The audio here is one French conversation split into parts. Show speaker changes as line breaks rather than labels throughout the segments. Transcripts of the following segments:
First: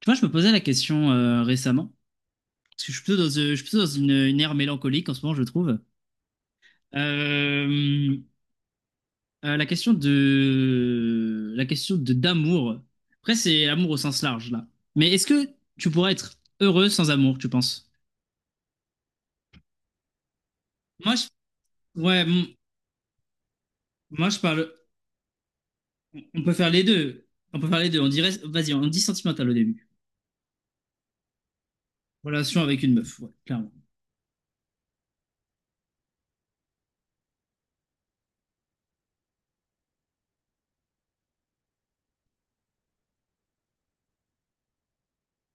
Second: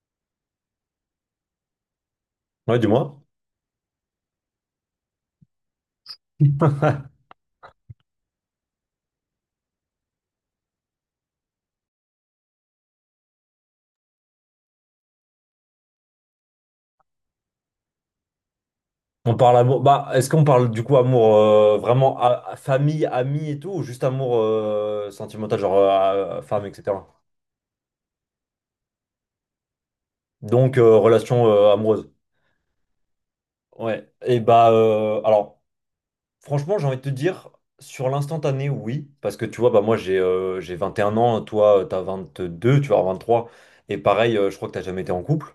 Tu vois, je me posais la question récemment,
Ouais,
parce que je suis plutôt
dis-moi.
dans une ère mélancolique en ce moment, je trouve. Euh, la question de d'amour. Après, c'est l'amour au sens large là. Mais est-ce que tu pourrais être heureux sans amour, tu penses?
On parle amour. Bah, est-ce qu'on parle du coup
Moi,
amour
je,
vraiment
ouais,
à,
m-
à famille, amis et tout, ou juste
moi
amour
je parle.
sentimental, genre à
On peut
femme,
faire les
etc.
deux. On peut faire les deux. On dirait, vas-y, on dit sentimental au début.
Donc relation amoureuse.
Relation avec une meuf, ouais, clairement.
Ouais. Et bah alors. Franchement, j'ai envie de te dire, sur l'instantané, oui. Parce que tu vois, bah, moi, j'ai 21 ans, toi, t'as 22, tu vas avoir 23. Et pareil, je crois que t'as jamais été en couple.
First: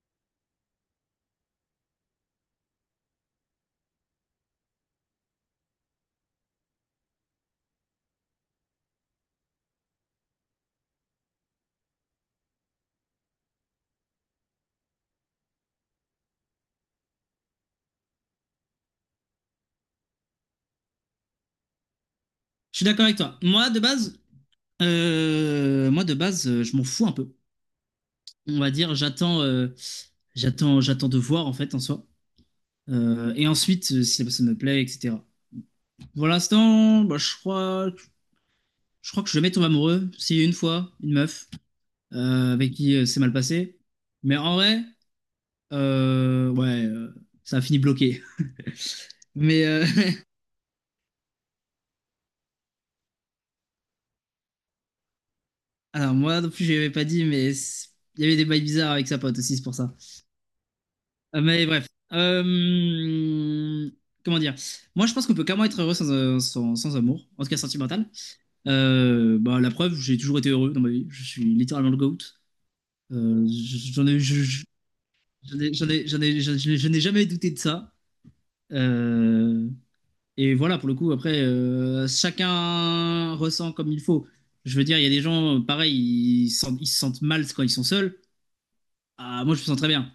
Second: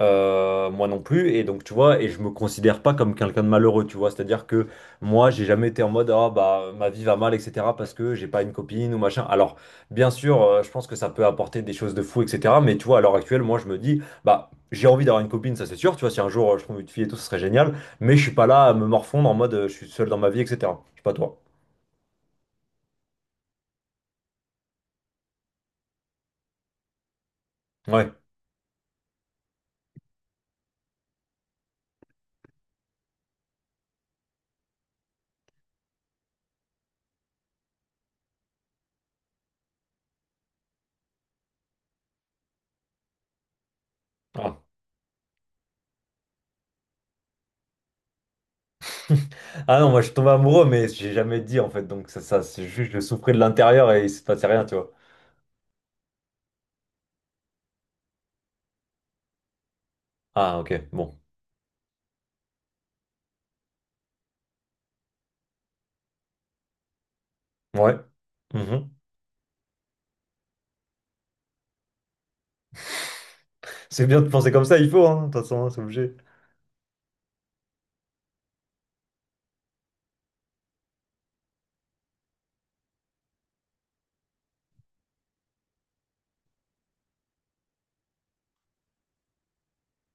Moi non plus. Et donc, tu vois, et je me considère pas comme quelqu'un de malheureux, tu vois. C'est-à-dire que moi, j'ai jamais été en mode, ah, bah, ma vie va mal, etc. parce que j'ai pas une copine ou machin. Alors, bien sûr, je pense que ça peut apporter des choses de fou, etc. Mais tu vois, à l'heure actuelle, moi, je me dis, bah, j'ai envie d'avoir une copine, ça c'est sûr. Tu vois, si un jour je trouve une fille et tout, ce serait génial. Mais je suis pas là à me morfondre en mode je suis seul dans ma vie, etc. Je suis pas toi.
Je suis d'accord avec toi. Moi de base, je m'en fous un peu.
Ouais.
On va dire, j'attends de voir en fait en soi. Et ensuite, si la personne me plaît, etc. Pour l'instant, bah, je crois que je vais jamais tomber amoureux. Si une fois, une meuf avec qui c'est mal passé. Mais en
Ah.
vrai, ouais, ça a fini bloqué. Mais
Ah non, moi je suis tombé amoureux, mais j'ai jamais dit en fait. Donc ça c'est juste je souffrais de l'intérieur et il se passait rien, tu vois.
alors moi non plus, je l'avais pas dit, il y avait des bails bizarres avec sa pote aussi, c'est pour ça.
Ah, ok, bon.
Mais bref. Euh, comment dire? Moi, je pense qu'on peut carrément être heureux sans amour, en tout cas
Ouais.
sentimental.
Mhm.
Bah, la preuve, j'ai toujours été heureux dans ma vie. Je suis littéralement le GOAT. Euh, je-
C'est
j'en ai,
bien de
je-
penser comme
je-
ça, il faut, hein, de toute façon, hein, c'est obligé.
je n'ai jamais douté de ça. Euh, et voilà, pour le coup, après, chacun ressent comme il faut. Je veux dire, il y a des gens, pareil, ils se sentent mal quand ils sont seuls. Ah, moi, je me sens très bien.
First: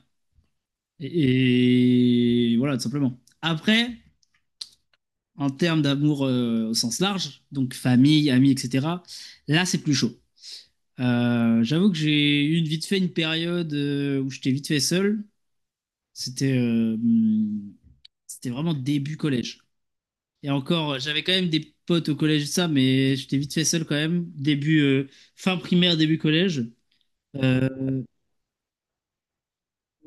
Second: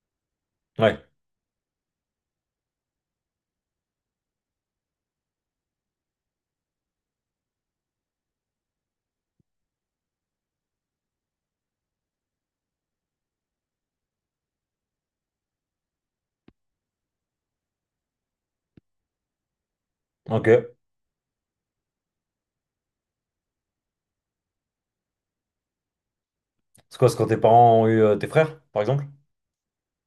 Ouais,
Et voilà, tout simplement. Après, en termes d'amour, au sens large, donc famille, amis, etc., là, c'est plus chaud. J'avoue que j'ai eu vite fait une période où j'étais vite fait seul. C'était euh, hum, C'était vraiment début collège. Et
ok.
encore, j'avais quand même des potes au collège, et ça, mais j'étais vite fait seul quand même. Début, fin primaire, début collège.
C'est quoi, c'est quand tes
Euh,
parents ont eu tes frères, par exemple?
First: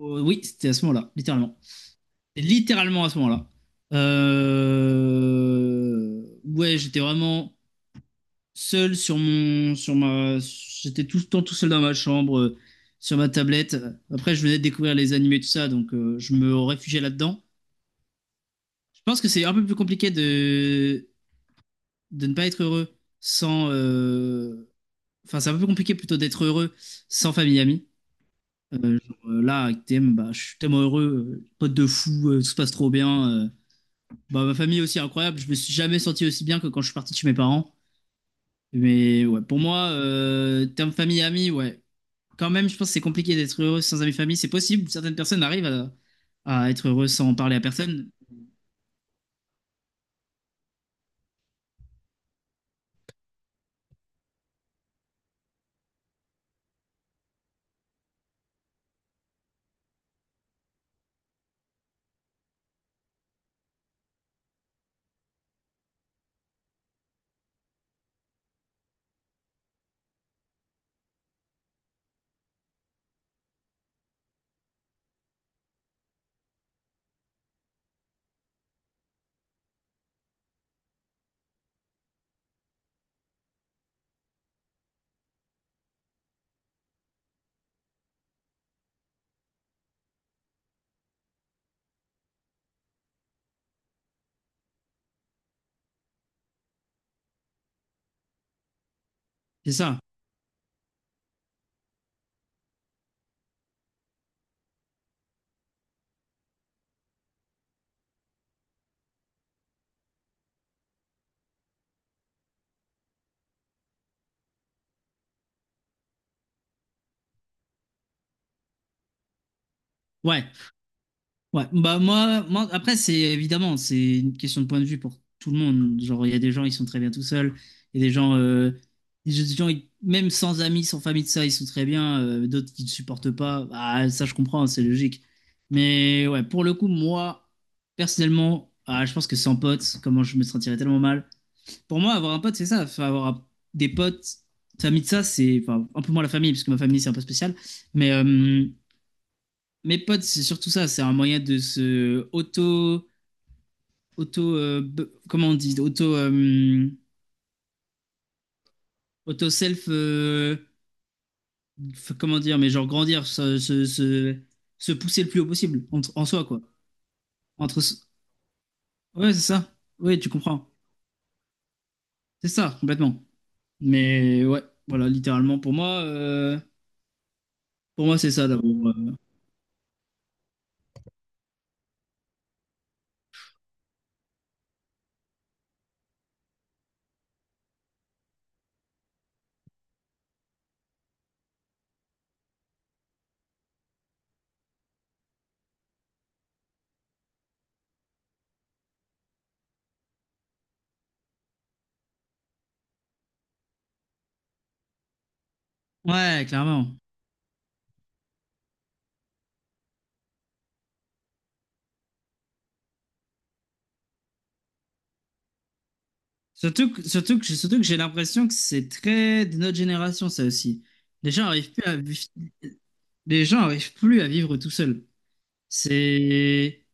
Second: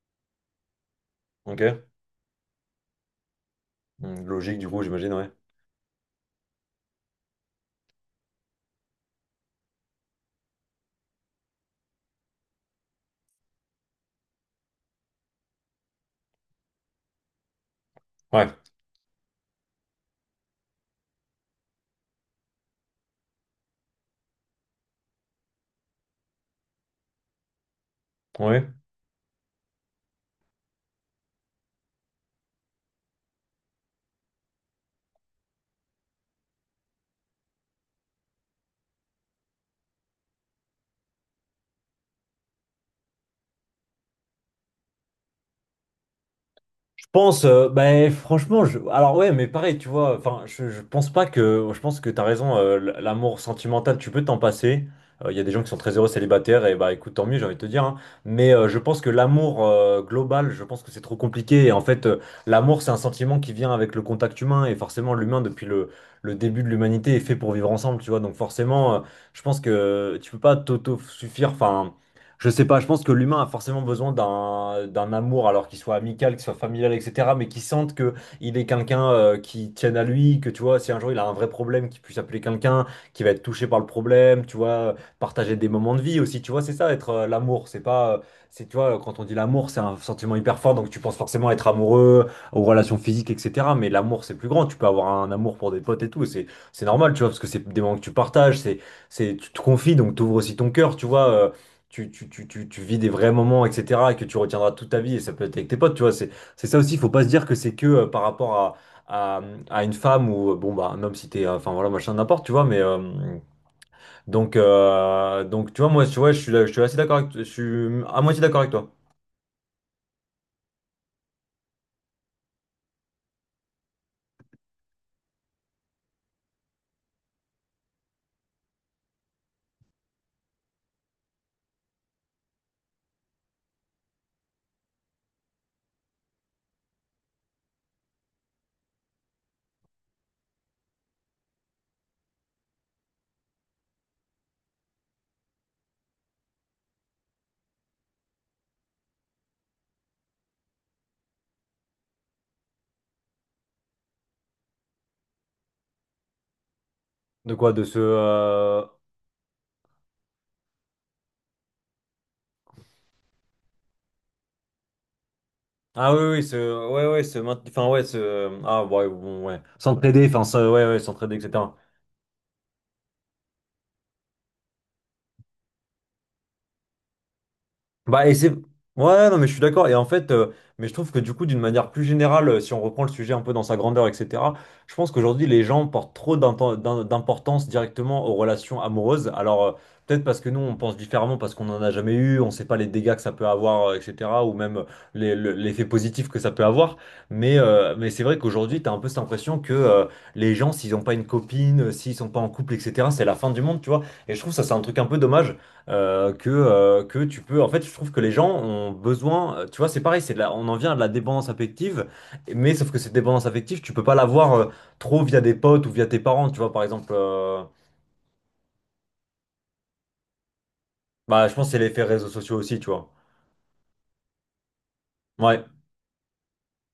oui, c'était à ce moment-là, littéralement.
Ok.
C'était littéralement à ce moment-là.
Logique du coup, j'imagine, ouais.
Ouais j'étais vraiment, seul sur mon, sur ma, j'étais tout le temps tout seul dans ma chambre, sur ma tablette. Après, je venais de découvrir les animés, tout ça, donc je me réfugiais là-dedans.
Ouais.
Je pense que c'est un peu plus compliqué de ne pas être heureux sans, enfin, c'est un peu plus compliqué plutôt d'être heureux sans famille et amis.
Ouais.
Genre, là, avec TM, bah, je suis tellement heureux, pote de fou, tout se passe trop bien. Bah, ma famille aussi incroyable, je me suis jamais senti aussi bien que quand je suis parti de chez mes parents. Mais ouais, pour moi, terme famille et amis, ouais, quand même, je pense que c'est compliqué d'être heureux sans amis famille. C'est possible, certaines personnes arrivent à être
Je
heureux sans en
pense,
parler à
ben,
personne.
franchement, alors ouais, mais pareil, tu vois, enfin, je pense pas que, je pense que t'as raison, l'amour sentimental, tu peux t'en passer. Il y a des gens qui sont très heureux célibataires, et bah écoute, tant mieux, j'ai envie de te dire, hein. Mais je pense que l'amour global, je pense que c'est trop compliqué. Et en fait, l'amour, c'est un sentiment qui vient avec le contact humain, et forcément, l'humain, depuis le début de l'humanité, est fait pour vivre ensemble, tu vois. Donc forcément, je pense que tu peux pas t'auto-suffire, enfin. Je sais pas, je pense que l'humain a forcément besoin d'un amour, alors qu'il soit amical, qu'il soit familial, etc., mais qu'il sente que il est quelqu'un qui tienne à lui, que tu vois, si un jour il a un vrai problème, qu'il puisse appeler quelqu'un qui va être touché par le problème, tu vois, partager des moments de vie aussi, tu vois, c'est ça être l'amour, c'est pas, c'est tu vois, quand on dit l'amour, c'est un sentiment hyper fort, donc tu penses forcément être amoureux, aux relations physiques, etc., mais l'amour c'est plus grand, tu peux avoir un amour pour des potes et tout, c'est normal, tu vois, parce que c'est des moments que tu partages, c'est tu te
C'est
confies,
ça.
donc t'ouvres aussi ton cœur, tu vois. Tu vis des vrais moments, etc., et que tu retiendras toute ta vie, et ça peut être avec tes potes, tu vois, c'est ça aussi, il faut pas se dire que c'est que par rapport à, à, à une femme ou, bon, bah, un homme si t'es, enfin, voilà, machin, n'importe, tu vois, mais, donc, tu vois, moi, tu vois, je suis, je suis assez d'accord avec, je suis à moitié d'accord avec toi.
Ouais, ouais. Bah moi, après, c'est évidemment c'est une question de point de vue pour tout le monde. Genre il y a des gens ils sont très bien tout seuls, il y a des gens, il y a des gens ils- même sans amis, sans famille de ça ils sont très bien. D'autres qui ne supportent pas. Bah, ça je comprends, c'est logique. Mais ouais, pour le coup moi personnellement, ah, je pense que sans potes, comment je me sentirais tellement mal. Pour moi, avoir un pote, c'est ça. Enfin, des potes, famille de ça, c'est enfin, un peu moins la famille, parce que ma famille, c'est un peu spécial. Mais mes potes, c'est surtout ça. C'est un moyen de se auto, auto, comment on dit, auto,
De quoi? De ce,
auto self, comment dire, mais genre grandir, se pousser le plus haut possible en,
ah oui,
en
oui,
soi,
ce,
quoi.
ouais, ouais, ce,
Entre,
enfin, ouais,
s-
ce, ah, ouais,
ouais, c'est
bon, ouais,
ça. Oui,
s'entraider,
tu
enfin,
comprends.
ça, ouais, ouais, s'entraider, etc.
C'est ça, complètement. Mais ouais, voilà, littéralement, pour moi,
Bah,
c'est
et
ça
c'est.
d'abord.
Ouais, ouais, non, mais je suis d'accord. Et en fait, mais je trouve que du coup, d'une manière plus générale, si on reprend le sujet un peu dans sa grandeur, etc., je pense qu'aujourd'hui, les gens portent trop d'importance directement aux relations amoureuses. Alors, peut-être parce que nous, on pense différemment, parce qu'on n'en a jamais eu, on ne sait pas les dégâts que ça peut avoir, etc., ou même l'effet positif que ça peut avoir. Mais c'est vrai qu'aujourd'hui, tu as un peu cette impression que les gens, s'ils n'ont pas une copine, s'ils sont pas en couple, etc., c'est la fin du monde, tu vois. Et je trouve ça, c'est un truc un peu dommage
Ouais,
que,
clairement.
euh, que tu peux. En fait, je trouve que les gens ont besoin. Tu vois, c'est pareil, c'est on en vient à de la dépendance affective, mais sauf que cette dépendance affective, tu peux pas l'avoir trop via des potes ou via tes parents. Tu vois, par exemple,
Surtout que j'ai l'impression que c'est très de notre génération, ça aussi. Les gens
bah, je pense que
arrivent
c'est
plus à
l'effet
vivre,
réseaux sociaux aussi, tu vois.
les gens arrivent plus à vivre tout seuls.
Ouais.
C'est,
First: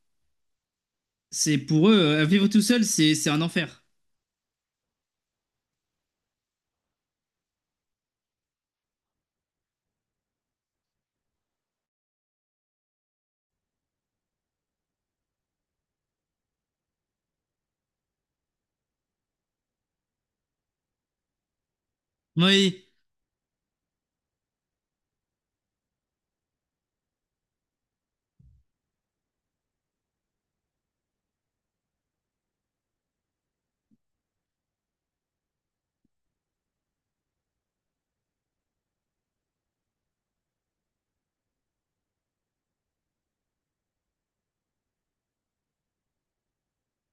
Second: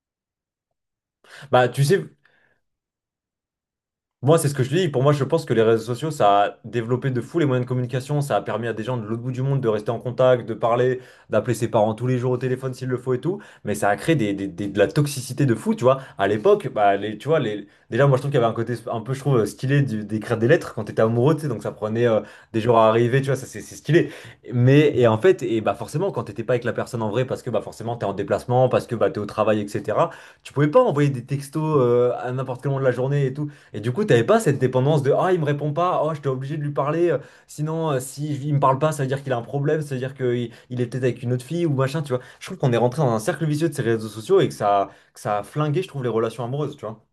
c'est
Bah, tu
pour eux,
sais,
vivre tout seul, c'est un enfer.
moi, c'est ce que je dis. Pour moi, je pense que les réseaux sociaux, ça a développé de fou les moyens de communication. Ça a permis à des gens de l'autre bout du monde de rester en contact, de parler, d'appeler ses parents tous les jours au téléphone s'il le faut et tout. Mais ça a créé de la toxicité de fou, tu vois. À l'époque, bah, les, tu vois, les, déjà, moi, je trouve qu'il y avait un côté un peu, je trouve, stylé d'écrire des lettres quand t'étais amoureux, tu sais. Donc, ça prenait des jours
Oui,
à arriver, tu vois, ça, c'est stylé. Mais, et en fait, et bah, forcément, quand t'étais pas avec la personne en vrai, parce que, bah, forcément, t'es en déplacement, parce que, bah, t'es au travail, etc., tu pouvais pas envoyer des textos à n'importe quel moment de la journée et tout. Et du coup, t'avais pas cette dépendance de ah, il me répond pas, oh, j'étais obligé de lui parler, sinon, si je- il me parle pas, ça veut dire qu'il a un problème, ça veut dire qu'il il est peut-être avec une autre fille ou machin, tu vois. Je trouve qu'on est rentré dans un cercle vicieux de ces réseaux sociaux et que ça a flingué, je trouve, les relations amoureuses, tu vois.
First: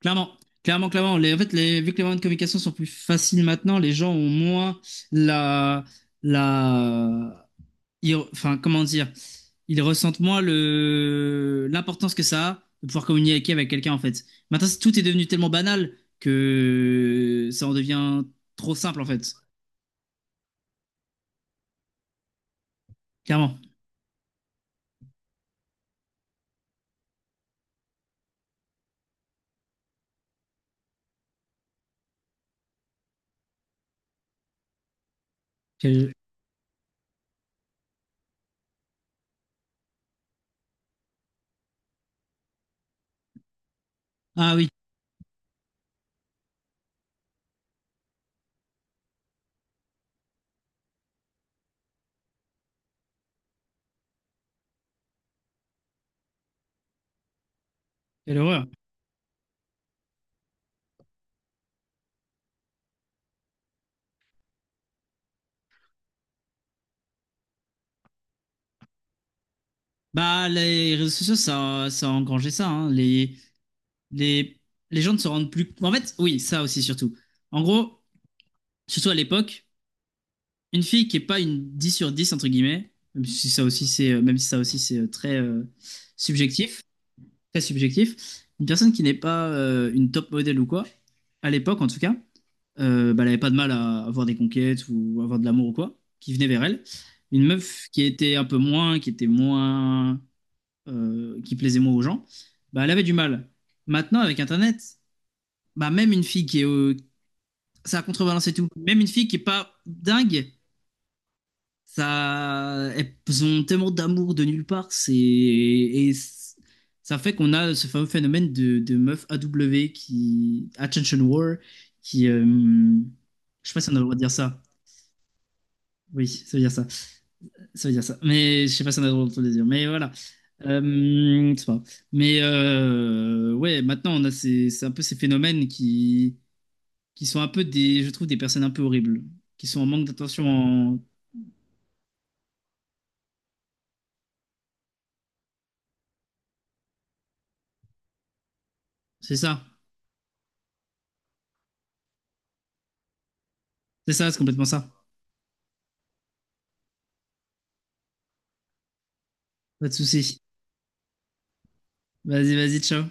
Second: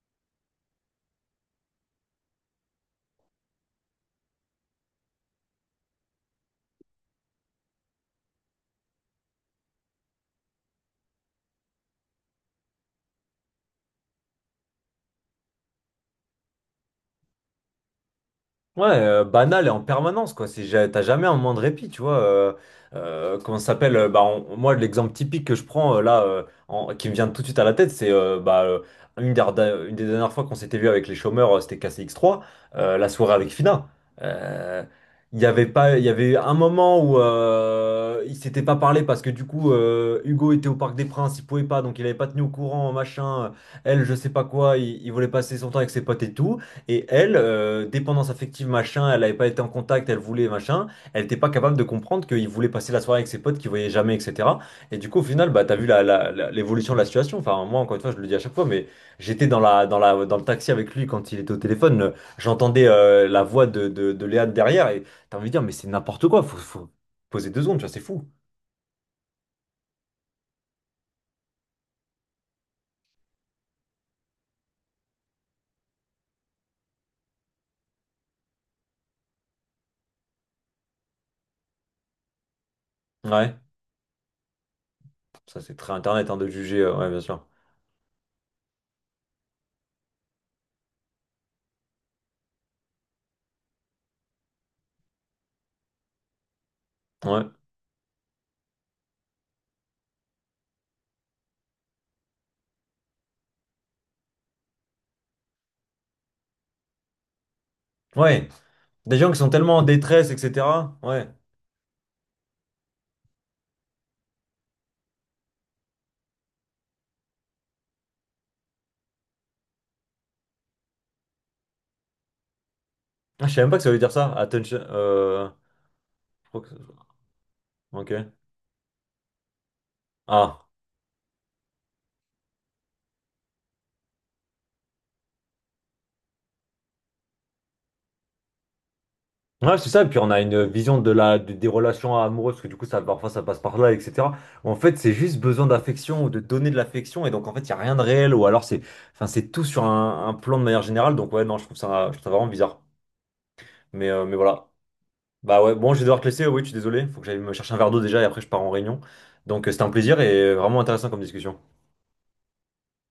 clairement. Clairement, clairement. Les, en fait, les, Vu que les moyens de communication sont plus faciles maintenant, les gens ont moins la, la, enfin, comment dire, ils ressentent moins l'importance que ça a de pouvoir communiquer avec quelqu'un, en fait. Maintenant, tout est devenu tellement banal que ça en devient trop
Ouais,
simple, en fait.
banal et en permanence, quoi. T'as jamais un moment de répit, tu vois.
Clairement.
Comment ça s'appelle? Bah, moi, l'exemple typique que je prends là, qui me vient tout de suite à la tête, c'est bah, une des dernières fois qu'on s'était vu avec les chômeurs, c'était K C x 3 la soirée avec Fina. Euh, Il y avait pas, il y
Quelle-
avait un moment où ils s'étaient pas parlé parce que du coup, Hugo était au Parc des Princes, il pouvait pas, donc il avait pas tenu au courant, machin. Elle, je sais pas
Ah oui,
quoi, il voulait passer son temps avec ses potes et tout. Et elle, dépendance affective, machin, elle n'avait pas été en contact, elle voulait, machin, elle n'était pas capable de comprendre qu'il voulait passer la soirée avec ses potes qu'il voyait jamais, etc. Et du coup, au final, bah, t'as vu l'évolution de la situation. Enfin, moi, encore une fois, je le dis
quelle
à chaque fois,
horreur.
mais j'étais dans le taxi avec lui quand il était au téléphone, j'entendais la voix de Léane derrière, et t'as envie de dire, mais c'est n'importe quoi, faut poser deux secondes, tu vois, c'est fou.
Bah, les réseaux sociaux, ça a engrangé ça, hein. Les, les gens ne se rendent plus. En fait, oui, ça aussi, surtout. En gros, surtout à l'époque, une fille qui est pas une 10 sur 10 entre guillemets, même si
Ouais,
ça aussi, c'est très,
ça c'est très Internet hein, de juger,
subjectif.
ouais, bien sûr.
Très subjectif, une personne qui n'est pas une top modèle ou quoi, à l'époque en tout cas, bah, elle n'avait pas de mal à avoir des conquêtes ou avoir de l'amour ou quoi, qui venait vers elle. Une
Ouais,
meuf qui était un peu moins, qui était moins, qui plaisait moins aux gens, bah, elle avait du mal. Maintenant, avec Internet, bah, même une fille qui est, ça a
ouais,
contrebalancé tout. Même une
des
fille
gens
qui
qui
est
sont
pas
tellement en détresse,
dingue,
etc. Ouais.
ça, elles ont tellement d'amour de nulle part, ça fait qu'on a ce fameux phénomène de meuf AW qui attention whore qui
Ah, je savais
je
même
sais
pas
pas
que ça
si on a
veut
le
dire
droit de dire
ça.
ça.
Attention.
Oui,
Je
ça veut
crois que.
dire ça. Ça veut dire ça.
Ok.
Mais je sais pas si on a le droit de le dire. Mais voilà.
Ah.
C'est pas grave. Mais ouais, maintenant c'est un peu ces phénomènes qui sont un peu des, je trouve, des personnes un peu horribles, qui
Ouais,
sont en
c'est ça.
manque
Et puis on a
d'attention.
une
en-
vision de la, des relations amoureuses, parce que du coup, ça, parfois, ça passe par là, etc. En fait, c'est juste besoin d'affection ou de donner de l'affection. Et donc, en fait, il n'y a rien de réel. Ou alors, c'est, enfin,
C'est
c'est
ça.
tout sur un plan de manière générale. Donc, ouais, non, je trouve ça vraiment bizarre.
C'est ça,
Mais
c'est complètement
voilà.
ça.
Bah ouais, bon, je vais devoir te laisser. Oui, je suis désolé. Faut que j'aille me chercher un verre d'eau déjà. Et après, je pars en réunion. Donc, c'était
Pas
un
de
plaisir
souci.
et vraiment intéressant comme discussion.
Vas-y, vas-y, ciao.